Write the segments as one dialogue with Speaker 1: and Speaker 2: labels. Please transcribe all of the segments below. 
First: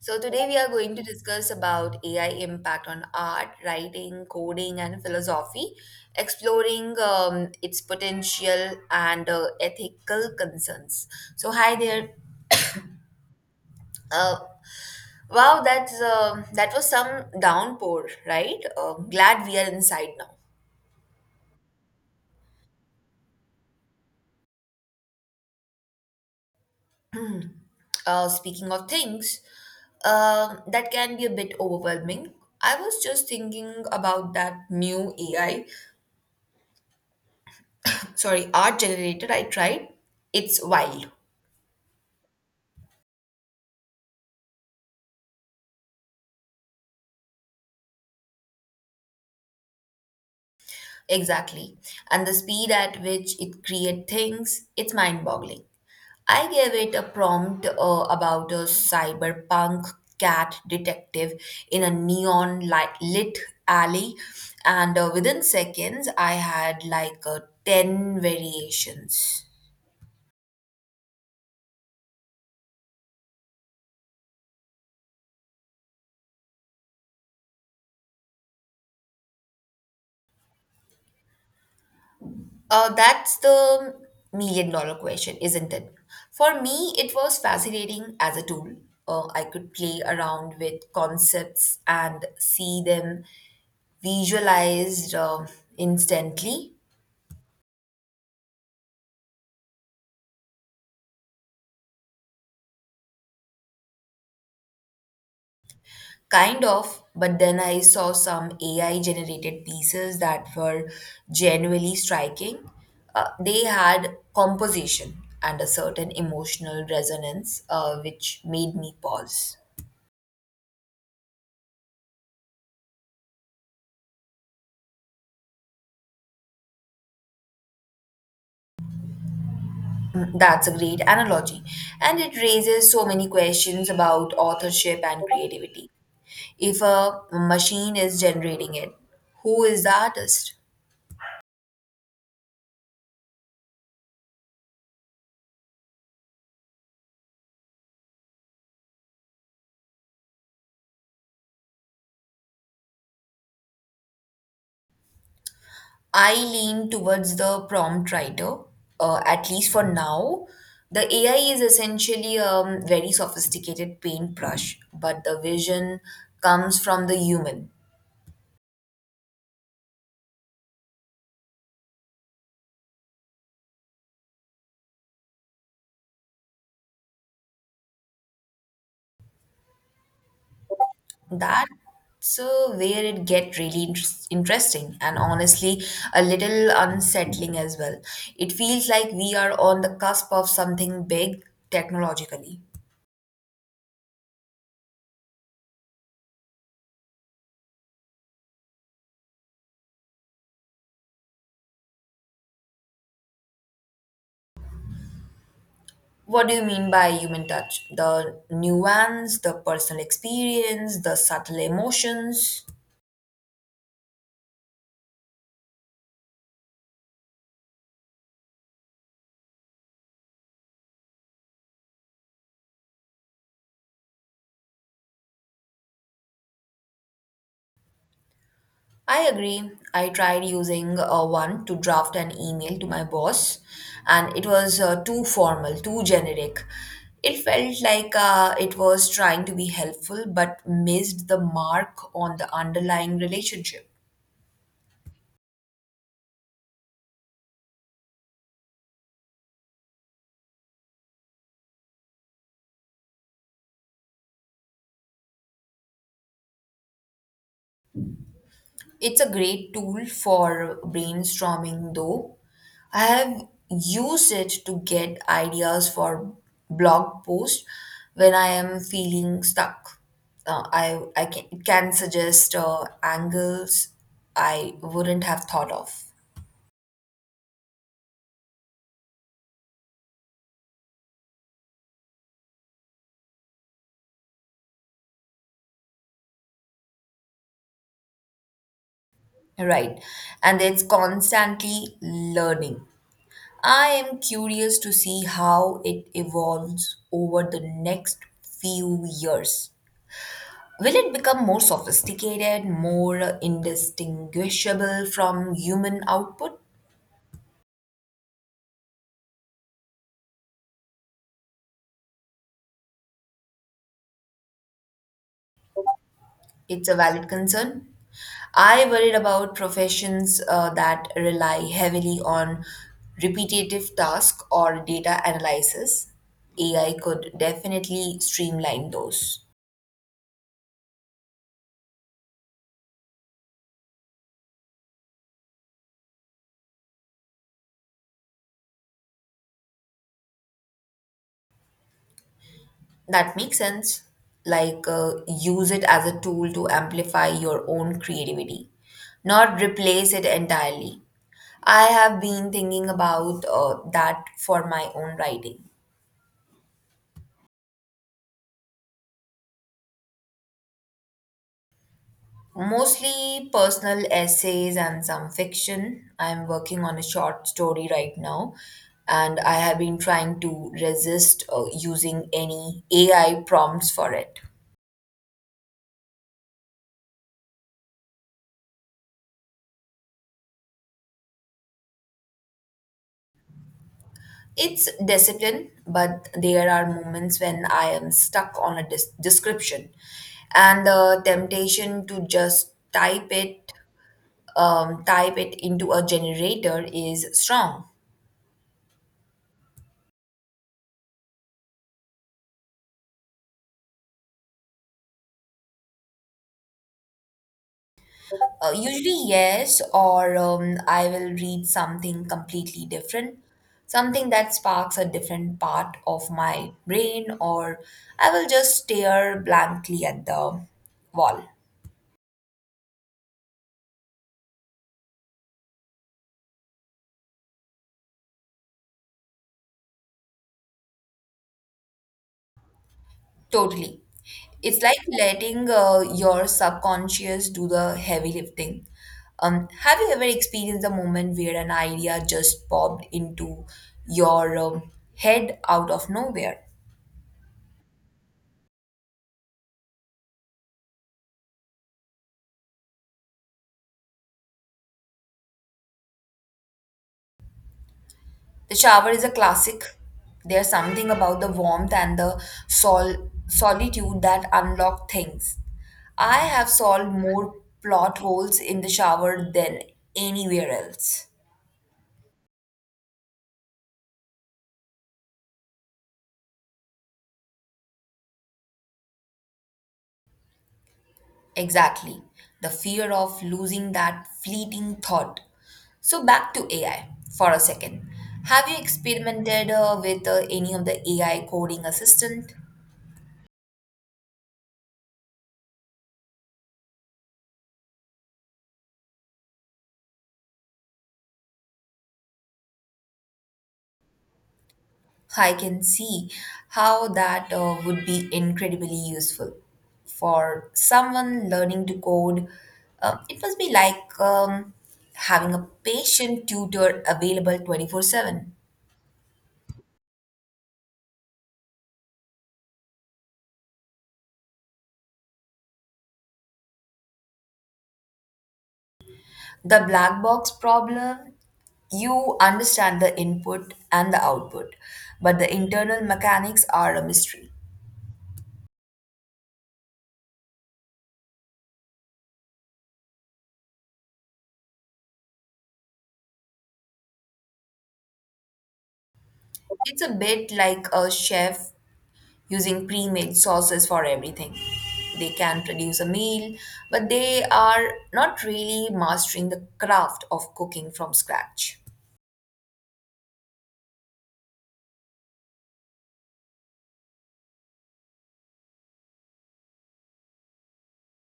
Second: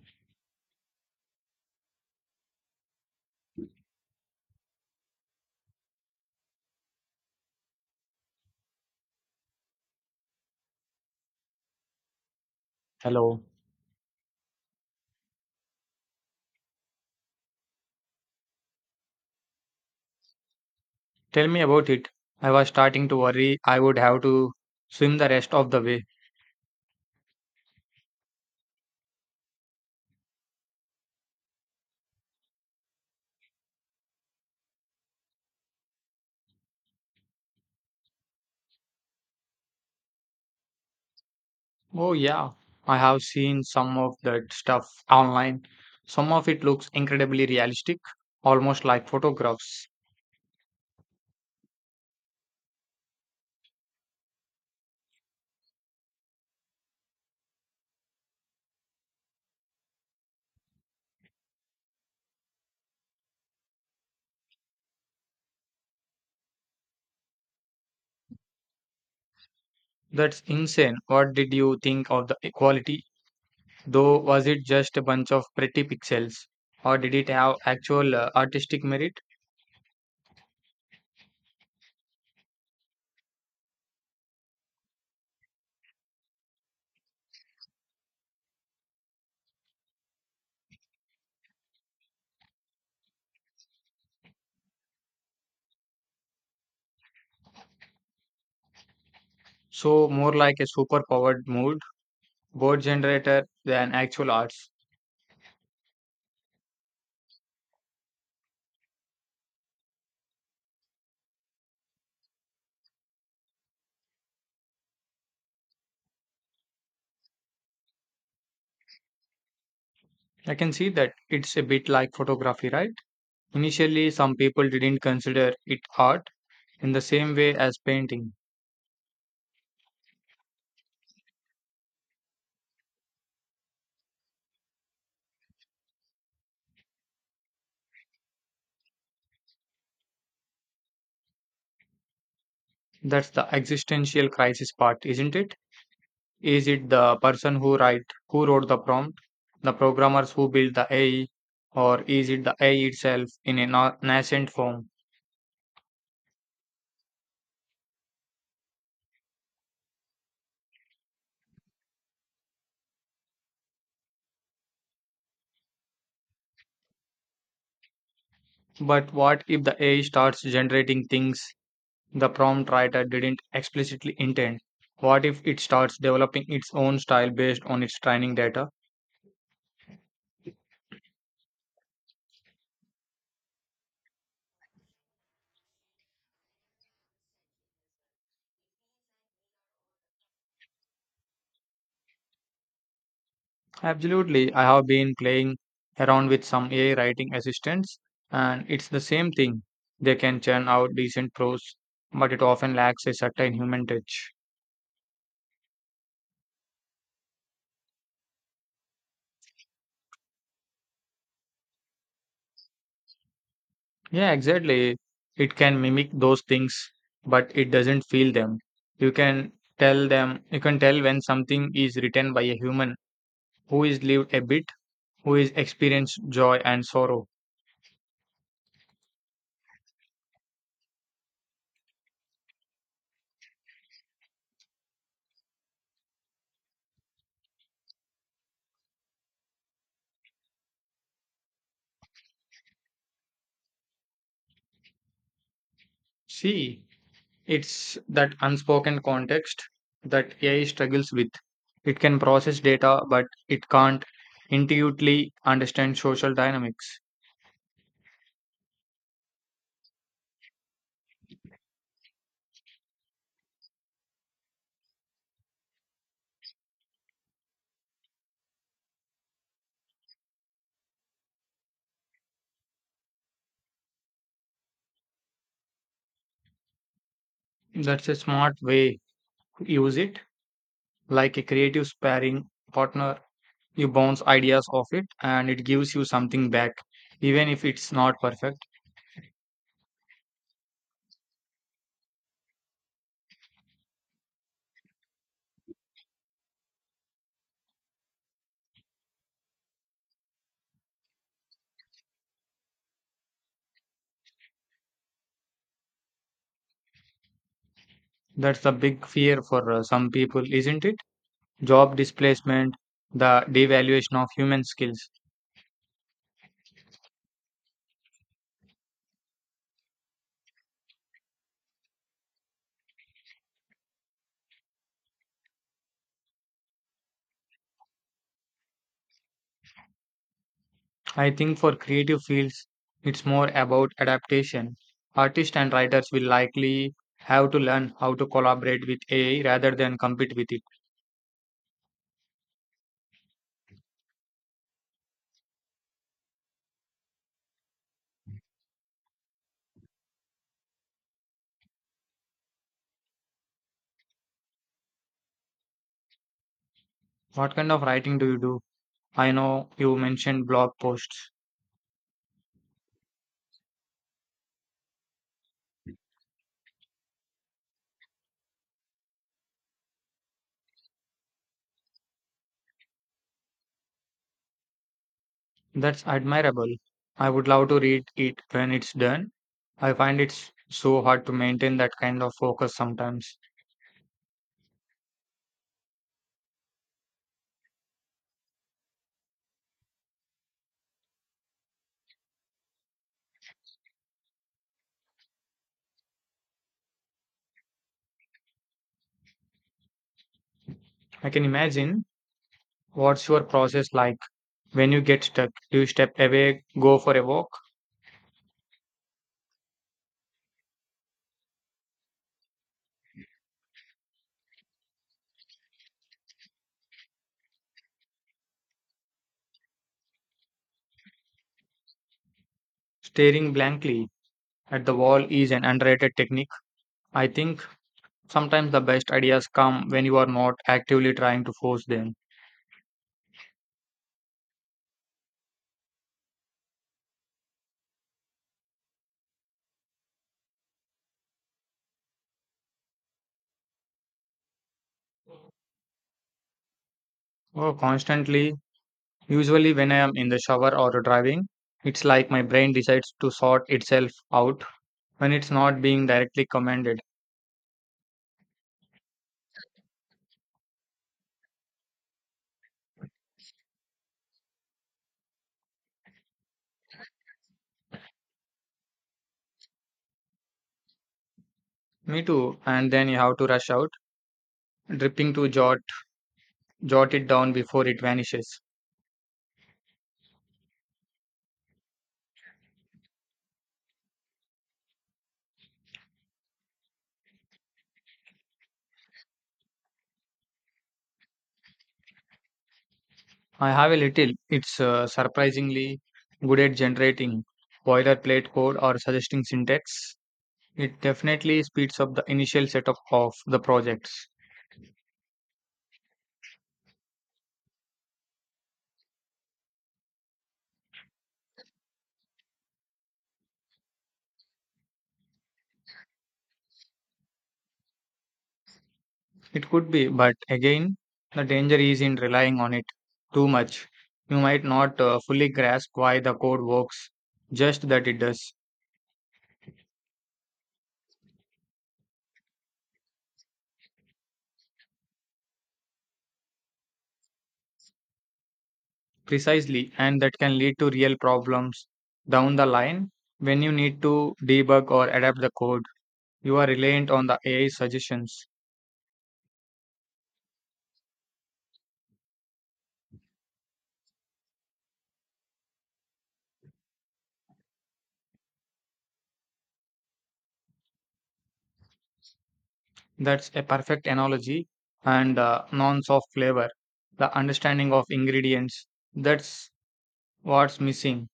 Speaker 1: So today we are going to discuss about AI impact on art, writing, coding, and philosophy, exploring its potential and ethical concerns. So hi there.
Speaker 2: Hello.
Speaker 1: Uh, wow, that was some downpour, right? Glad we are inside now.
Speaker 2: Tell me about it. I was starting to worry I would have to swim the rest of the way.
Speaker 1: Speaking of things that can be a bit overwhelming. I was just thinking about that new AI, sorry, art generated, I tried, it's wild.
Speaker 2: Oh, yeah. I have seen some of that stuff online. Some of it looks incredibly realistic, almost like photographs.
Speaker 1: Exactly. And the speed at which it creates things, it's mind boggling. I gave it a prompt about a cyberpunk cat detective in a neon light lit alley, and within seconds, I had like 10 variations.
Speaker 2: That's insane. What did you think of the quality? Though, was it just a bunch of pretty pixels? Or did it have actual artistic merit?
Speaker 1: That's the million-dollar question, isn't it? For me, it was fascinating as a tool. I could play around with concepts and see them visualized instantly,
Speaker 2: So, more like a superpowered mood, board generator than actual arts.
Speaker 1: kind of. But then I saw some AI generated pieces that were genuinely striking. They had composition and a certain emotional resonance, which made me pause.
Speaker 2: I can see that it's a bit like photography, right? Initially, some people didn't consider it art in the same way as painting.
Speaker 1: That's a great analogy, and it raises so many questions about authorship and creativity. If a machine is generating it, who is the artist?
Speaker 2: That's the existential crisis part, isn't it? Is it the person who wrote the prompt, the programmers who built the AI, or is it the AI itself in a nascent form?
Speaker 1: I lean towards the prompt writer, at least for now. The AI is essentially a very sophisticated paintbrush, but the vision comes from the human.
Speaker 2: But what if the AI starts generating things the prompt writer didn't explicitly intend? What if it starts developing its own style based on its training data?
Speaker 1: That's where it get really interesting and honestly a little unsettling as well. It feels like we are on the cusp of something big technologically.
Speaker 2: Absolutely. I have been playing around with some AI writing assistants, and it's the same thing. They can churn out decent prose, but it often lacks a certain human touch.
Speaker 1: What do you mean by human touch? The nuance, the personal experience, the subtle emotions?
Speaker 2: Yeah, exactly. It can mimic those things, but it doesn't feel them. You can you can tell when something is written by a human who is lived a bit, who is experienced joy and sorrow.
Speaker 1: I agree. I tried using one to draft an email to my boss, and it was too formal, too generic. It felt like it was trying to be helpful but missed the mark on the underlying relationship.
Speaker 2: See, it's that unspoken context that AI struggles with. It can process data, but it can't intuitively understand social dynamics.
Speaker 1: It's a great tool for brainstorming, though. I have used it to get ideas for blog posts when I am feeling stuck. It can suggest angles I wouldn't have thought of.
Speaker 2: That's a smart way to use it, like a creative sparring partner. You bounce ideas off it and it gives you something back, even if it's not perfect.
Speaker 1: Right. And it's constantly learning. I am curious to see how it evolves over the next few years. Will it become more sophisticated, more indistinguishable from human output?
Speaker 2: That's the big fear for some people, isn't it? Job displacement, the devaluation of human skills.
Speaker 1: It's a valid concern. I worried about professions that rely heavily on repetitive tasks or data analysis. AI could definitely streamline those.
Speaker 2: I think for creative fields, it's more about adaptation. Artists and writers will likely have to learn how to collaborate with AI rather than compete with it.
Speaker 1: That makes sense. Like, use it as a tool to amplify your own creativity, not replace it entirely. I have been thinking about that for my own writing.
Speaker 2: What kind of writing do you do? I know you mentioned blog posts.
Speaker 1: Mostly personal essays and some fiction. I'm working on a short story right now, and I have been trying to resist using any AI prompts for it.
Speaker 2: That's admirable. I would love to read it when it's done. I find it's so hard to maintain that kind of focus sometimes.
Speaker 1: It's discipline, but there are moments when I am stuck on a description, and the temptation to just type it into a generator is strong.
Speaker 2: I can imagine what's your process like when you get stuck. Do you step away, go for a walk,
Speaker 1: Usually, yes, or I will read something completely different, something that sparks a different part of my brain, or I will just stare blankly at the wall.
Speaker 2: staring blankly? At the wall is an underrated technique. I think sometimes the best ideas come when you are not actively trying to force them.
Speaker 1: Totally. It's like letting your subconscious do the heavy lifting. Have you ever experienced a moment where an idea just popped into your head out of nowhere?
Speaker 2: Oh, constantly, usually when I am in the shower or driving, it's like my brain decides to sort itself out when it's not being directly commanded.
Speaker 1: The shower is a classic. There's something about the warmth and the solitude that unlock things. I have solved more plot holes in the shower than anywhere else.
Speaker 2: Me too, and then you have to rush out, dripping to jot it down before it vanishes.
Speaker 1: Exactly. The fear of losing that fleeting thought. So, back to AI for a second. Have you experimented with any of the AI coding assistant?
Speaker 2: I have a little. It's surprisingly good at generating boilerplate code or suggesting syntax. It definitely speeds up the initial setup of the projects.
Speaker 1: I can see how that would be incredibly useful for someone learning to code. It must be like having a patient tutor available 24/7.
Speaker 2: It could be, but again, the danger is in relying on it too much. You might not fully grasp why the code works, just that it does.
Speaker 1: The black box problem, you understand the input and the output, but the internal mechanics are a mystery.
Speaker 2: Precisely, and that can lead to real problems down the line when you need to debug or adapt the code. You are reliant on the AI suggestions.
Speaker 1: It's a bit like a chef using pre-made sauces for everything. They can produce a meal, but they are not really mastering the craft of cooking from scratch.
Speaker 2: That's a perfect analogy, and nonce of flavor, the understanding of ingredients. That's what's missing.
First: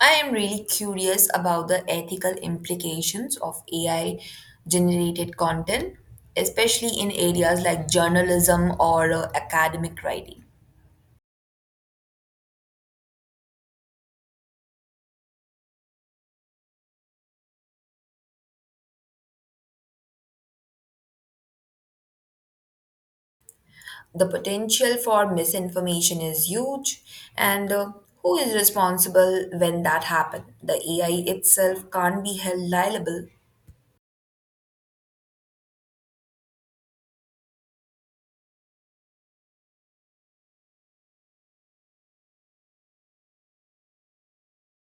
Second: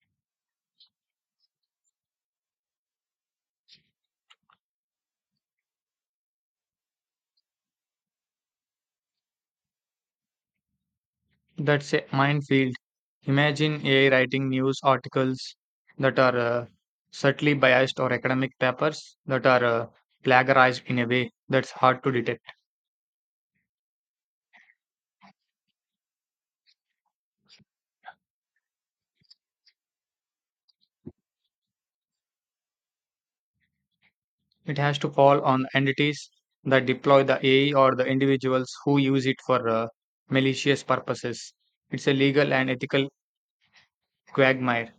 Speaker 1: I am really curious about the ethical implications of AI generated content, especially in areas like journalism or academic writing.
Speaker 2: That's a minefield. Imagine AI writing news articles that are subtly biased or academic papers that are plagiarized in a way that's hard to detect.
Speaker 1: The potential for misinformation is huge, and who is responsible when that happens? The AI itself can't be held liable.
Speaker 2: It has to fall on the entities that deploy the AI or the individuals who use it for malicious purposes. It's a legal and ethical quagmire.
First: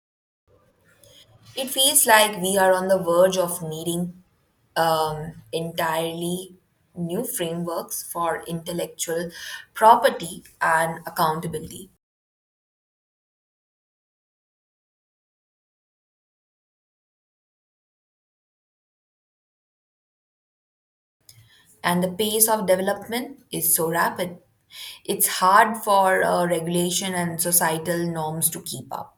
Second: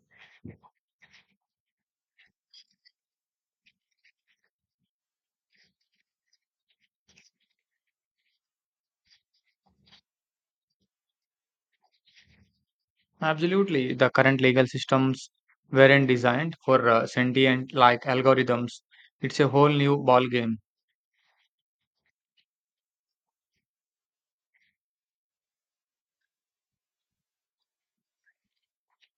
Speaker 1: It feels like we are on the verge of needing entirely new frameworks for intellectual property and accountability.
Speaker 2: Absolutely, the current legal systems weren't designed for sentient like algorithms. It's a whole new ballgame.
Speaker 1: And the pace of development is so rapid. It's hard for regulation and societal norms to keep up.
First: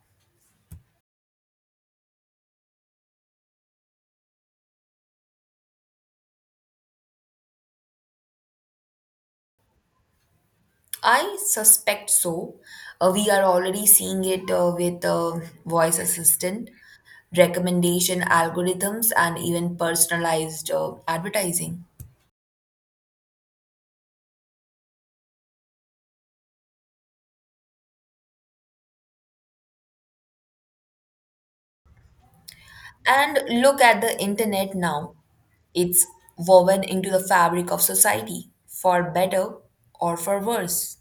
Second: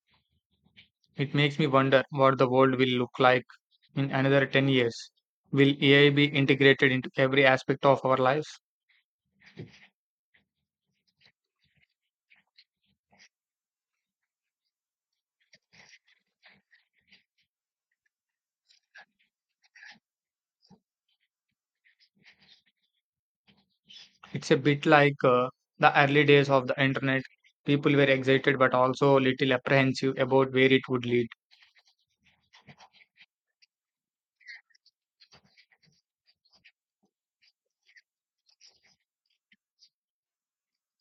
Speaker 2: It makes me wonder what the world will look like in another 10 years. Will AI be integrated into every aspect of our lives?
Speaker 1: I suspect so. We are already seeing it with voice assistant, recommendation algorithms, and even personalized advertising.
Speaker 2: It's a bit like the early days of the internet. People were excited but also a little apprehensive about where it would lead.
Speaker 1: And look at the internet now. It's woven into the fabric of society, for better or for worse.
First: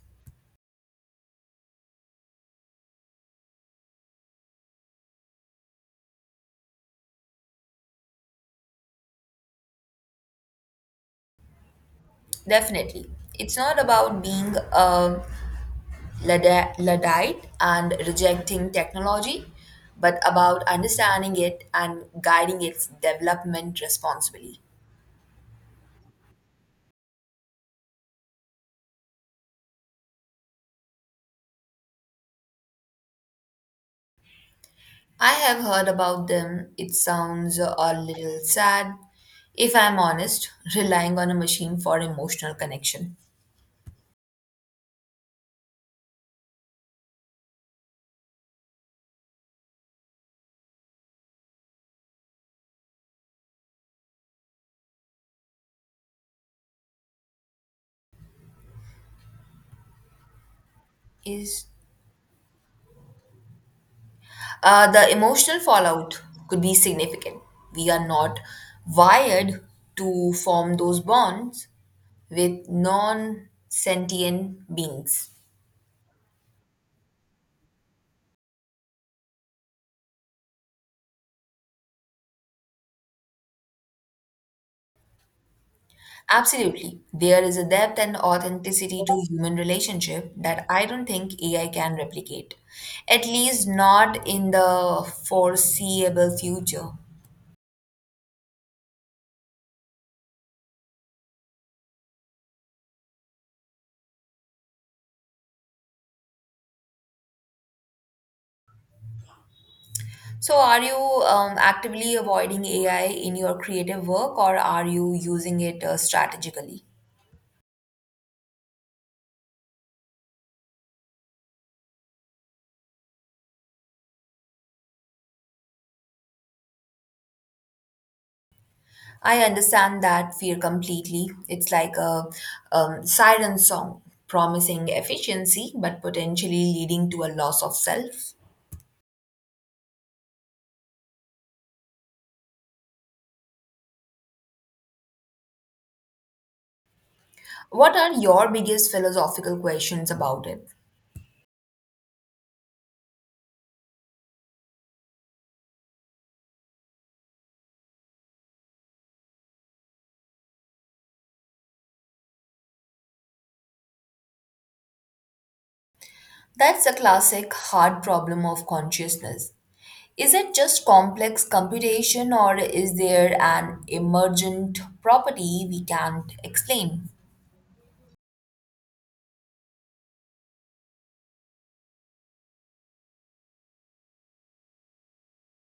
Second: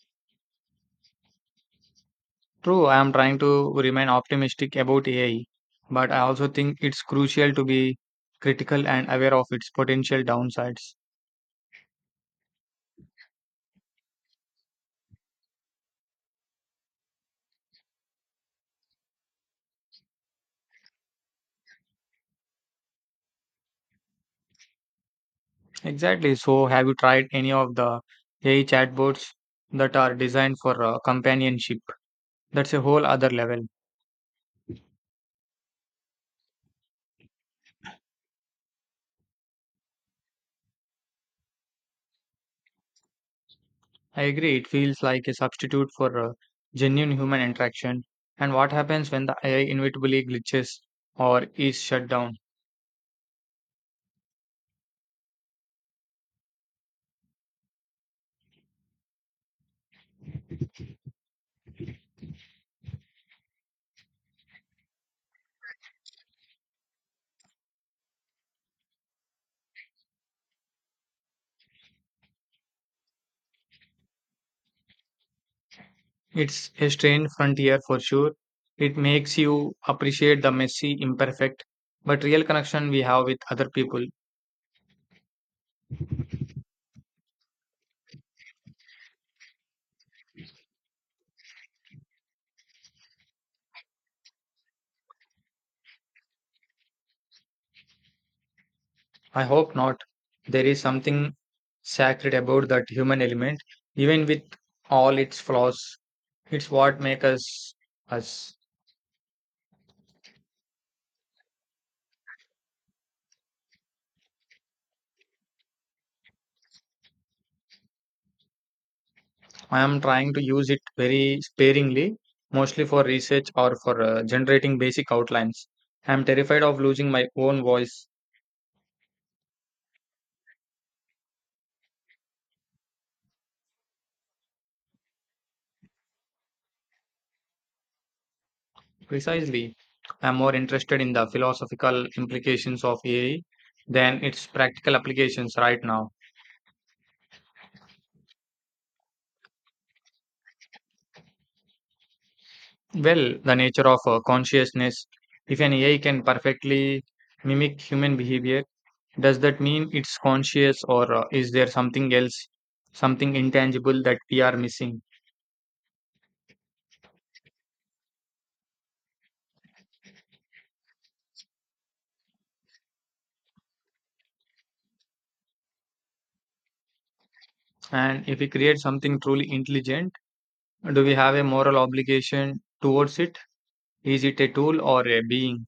Speaker 2: True, I am trying to remain optimistic about AI, but I also think it's crucial to be critical and aware of its potential downsides.
Speaker 1: Definitely. It's not about being a Luddite and rejecting technology, but about understanding it and guiding its development responsibly.
Speaker 2: Exactly. So, have you tried any of the AI chatbots that are designed for companionship? That's a whole other level.
Speaker 1: I have heard about them. It sounds a little sad, if I'm honest, relying on a machine for emotional connection.
Speaker 2: I agree, it feels like a substitute for genuine human interaction. And what happens when the AI inevitably glitches or is shut down?
Speaker 1: Is the emotional fallout could be significant. We are not wired to form those bonds with non sentient beings.
Speaker 2: It's a strange frontier for sure. It makes you appreciate the messy, imperfect, but real connection we have with other people.
Speaker 1: Absolutely. There is a depth and authenticity to human relationship that I don't think AI can replicate, at least not in the foreseeable future.
Speaker 2: I hope not. There is something sacred about that human element, even with all its flaws. It's what makes us us.
Speaker 1: So, are you actively avoiding AI in your creative work, or are you using it strategically?
Speaker 2: I am trying to use it very sparingly, mostly for research or for generating basic outlines. I am terrified of losing my own voice.
Speaker 1: I understand that fear completely. It's like a siren song, promising efficiency but potentially leading to a loss of self.
Speaker 2: Precisely, I am more interested in the philosophical implications of AI than its practical applications right now.
Speaker 1: What are your biggest philosophical questions about it?
Speaker 2: Well, the nature of consciousness. If an AI can perfectly mimic human behavior, does that mean it's conscious, or is there something else, something intangible that we are missing?
Speaker 1: That's a classic hard problem of consciousness. Is it just complex computation, or is there an emergent property we can't explain?
Speaker 2: And if we create something truly intelligent, do we have a moral obligation towards it? Is it a tool or a being?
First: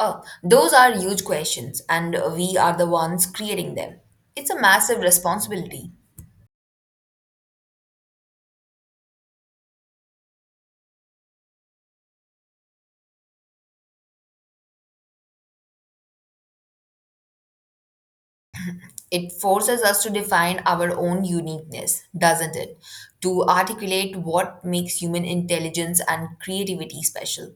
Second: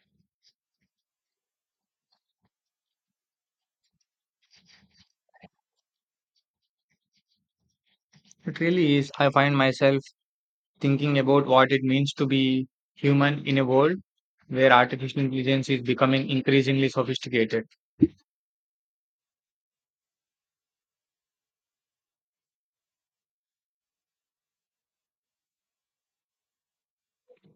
Speaker 1: Oh, those are huge questions, and we are the ones creating them. It's a massive responsibility.
Speaker 2: It really is. I find myself thinking about what it means to be human in a world where artificial intelligence is becoming increasingly sophisticated.
Speaker 1: It forces us to define our own uniqueness, doesn't it? To articulate what makes human intelligence and creativity special.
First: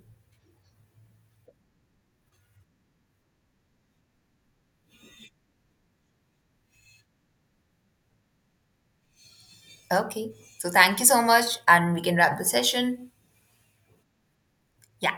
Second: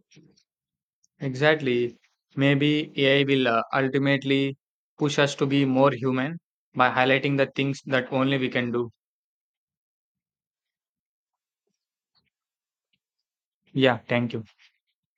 Speaker 2: Exactly. Maybe AI will ultimately push us to be more human by highlighting the things that only we can do.
Speaker 1: Okay, so thank you so much, and we can wrap the session.
Speaker 2: Yeah, thank you.
Speaker 1: Yeah.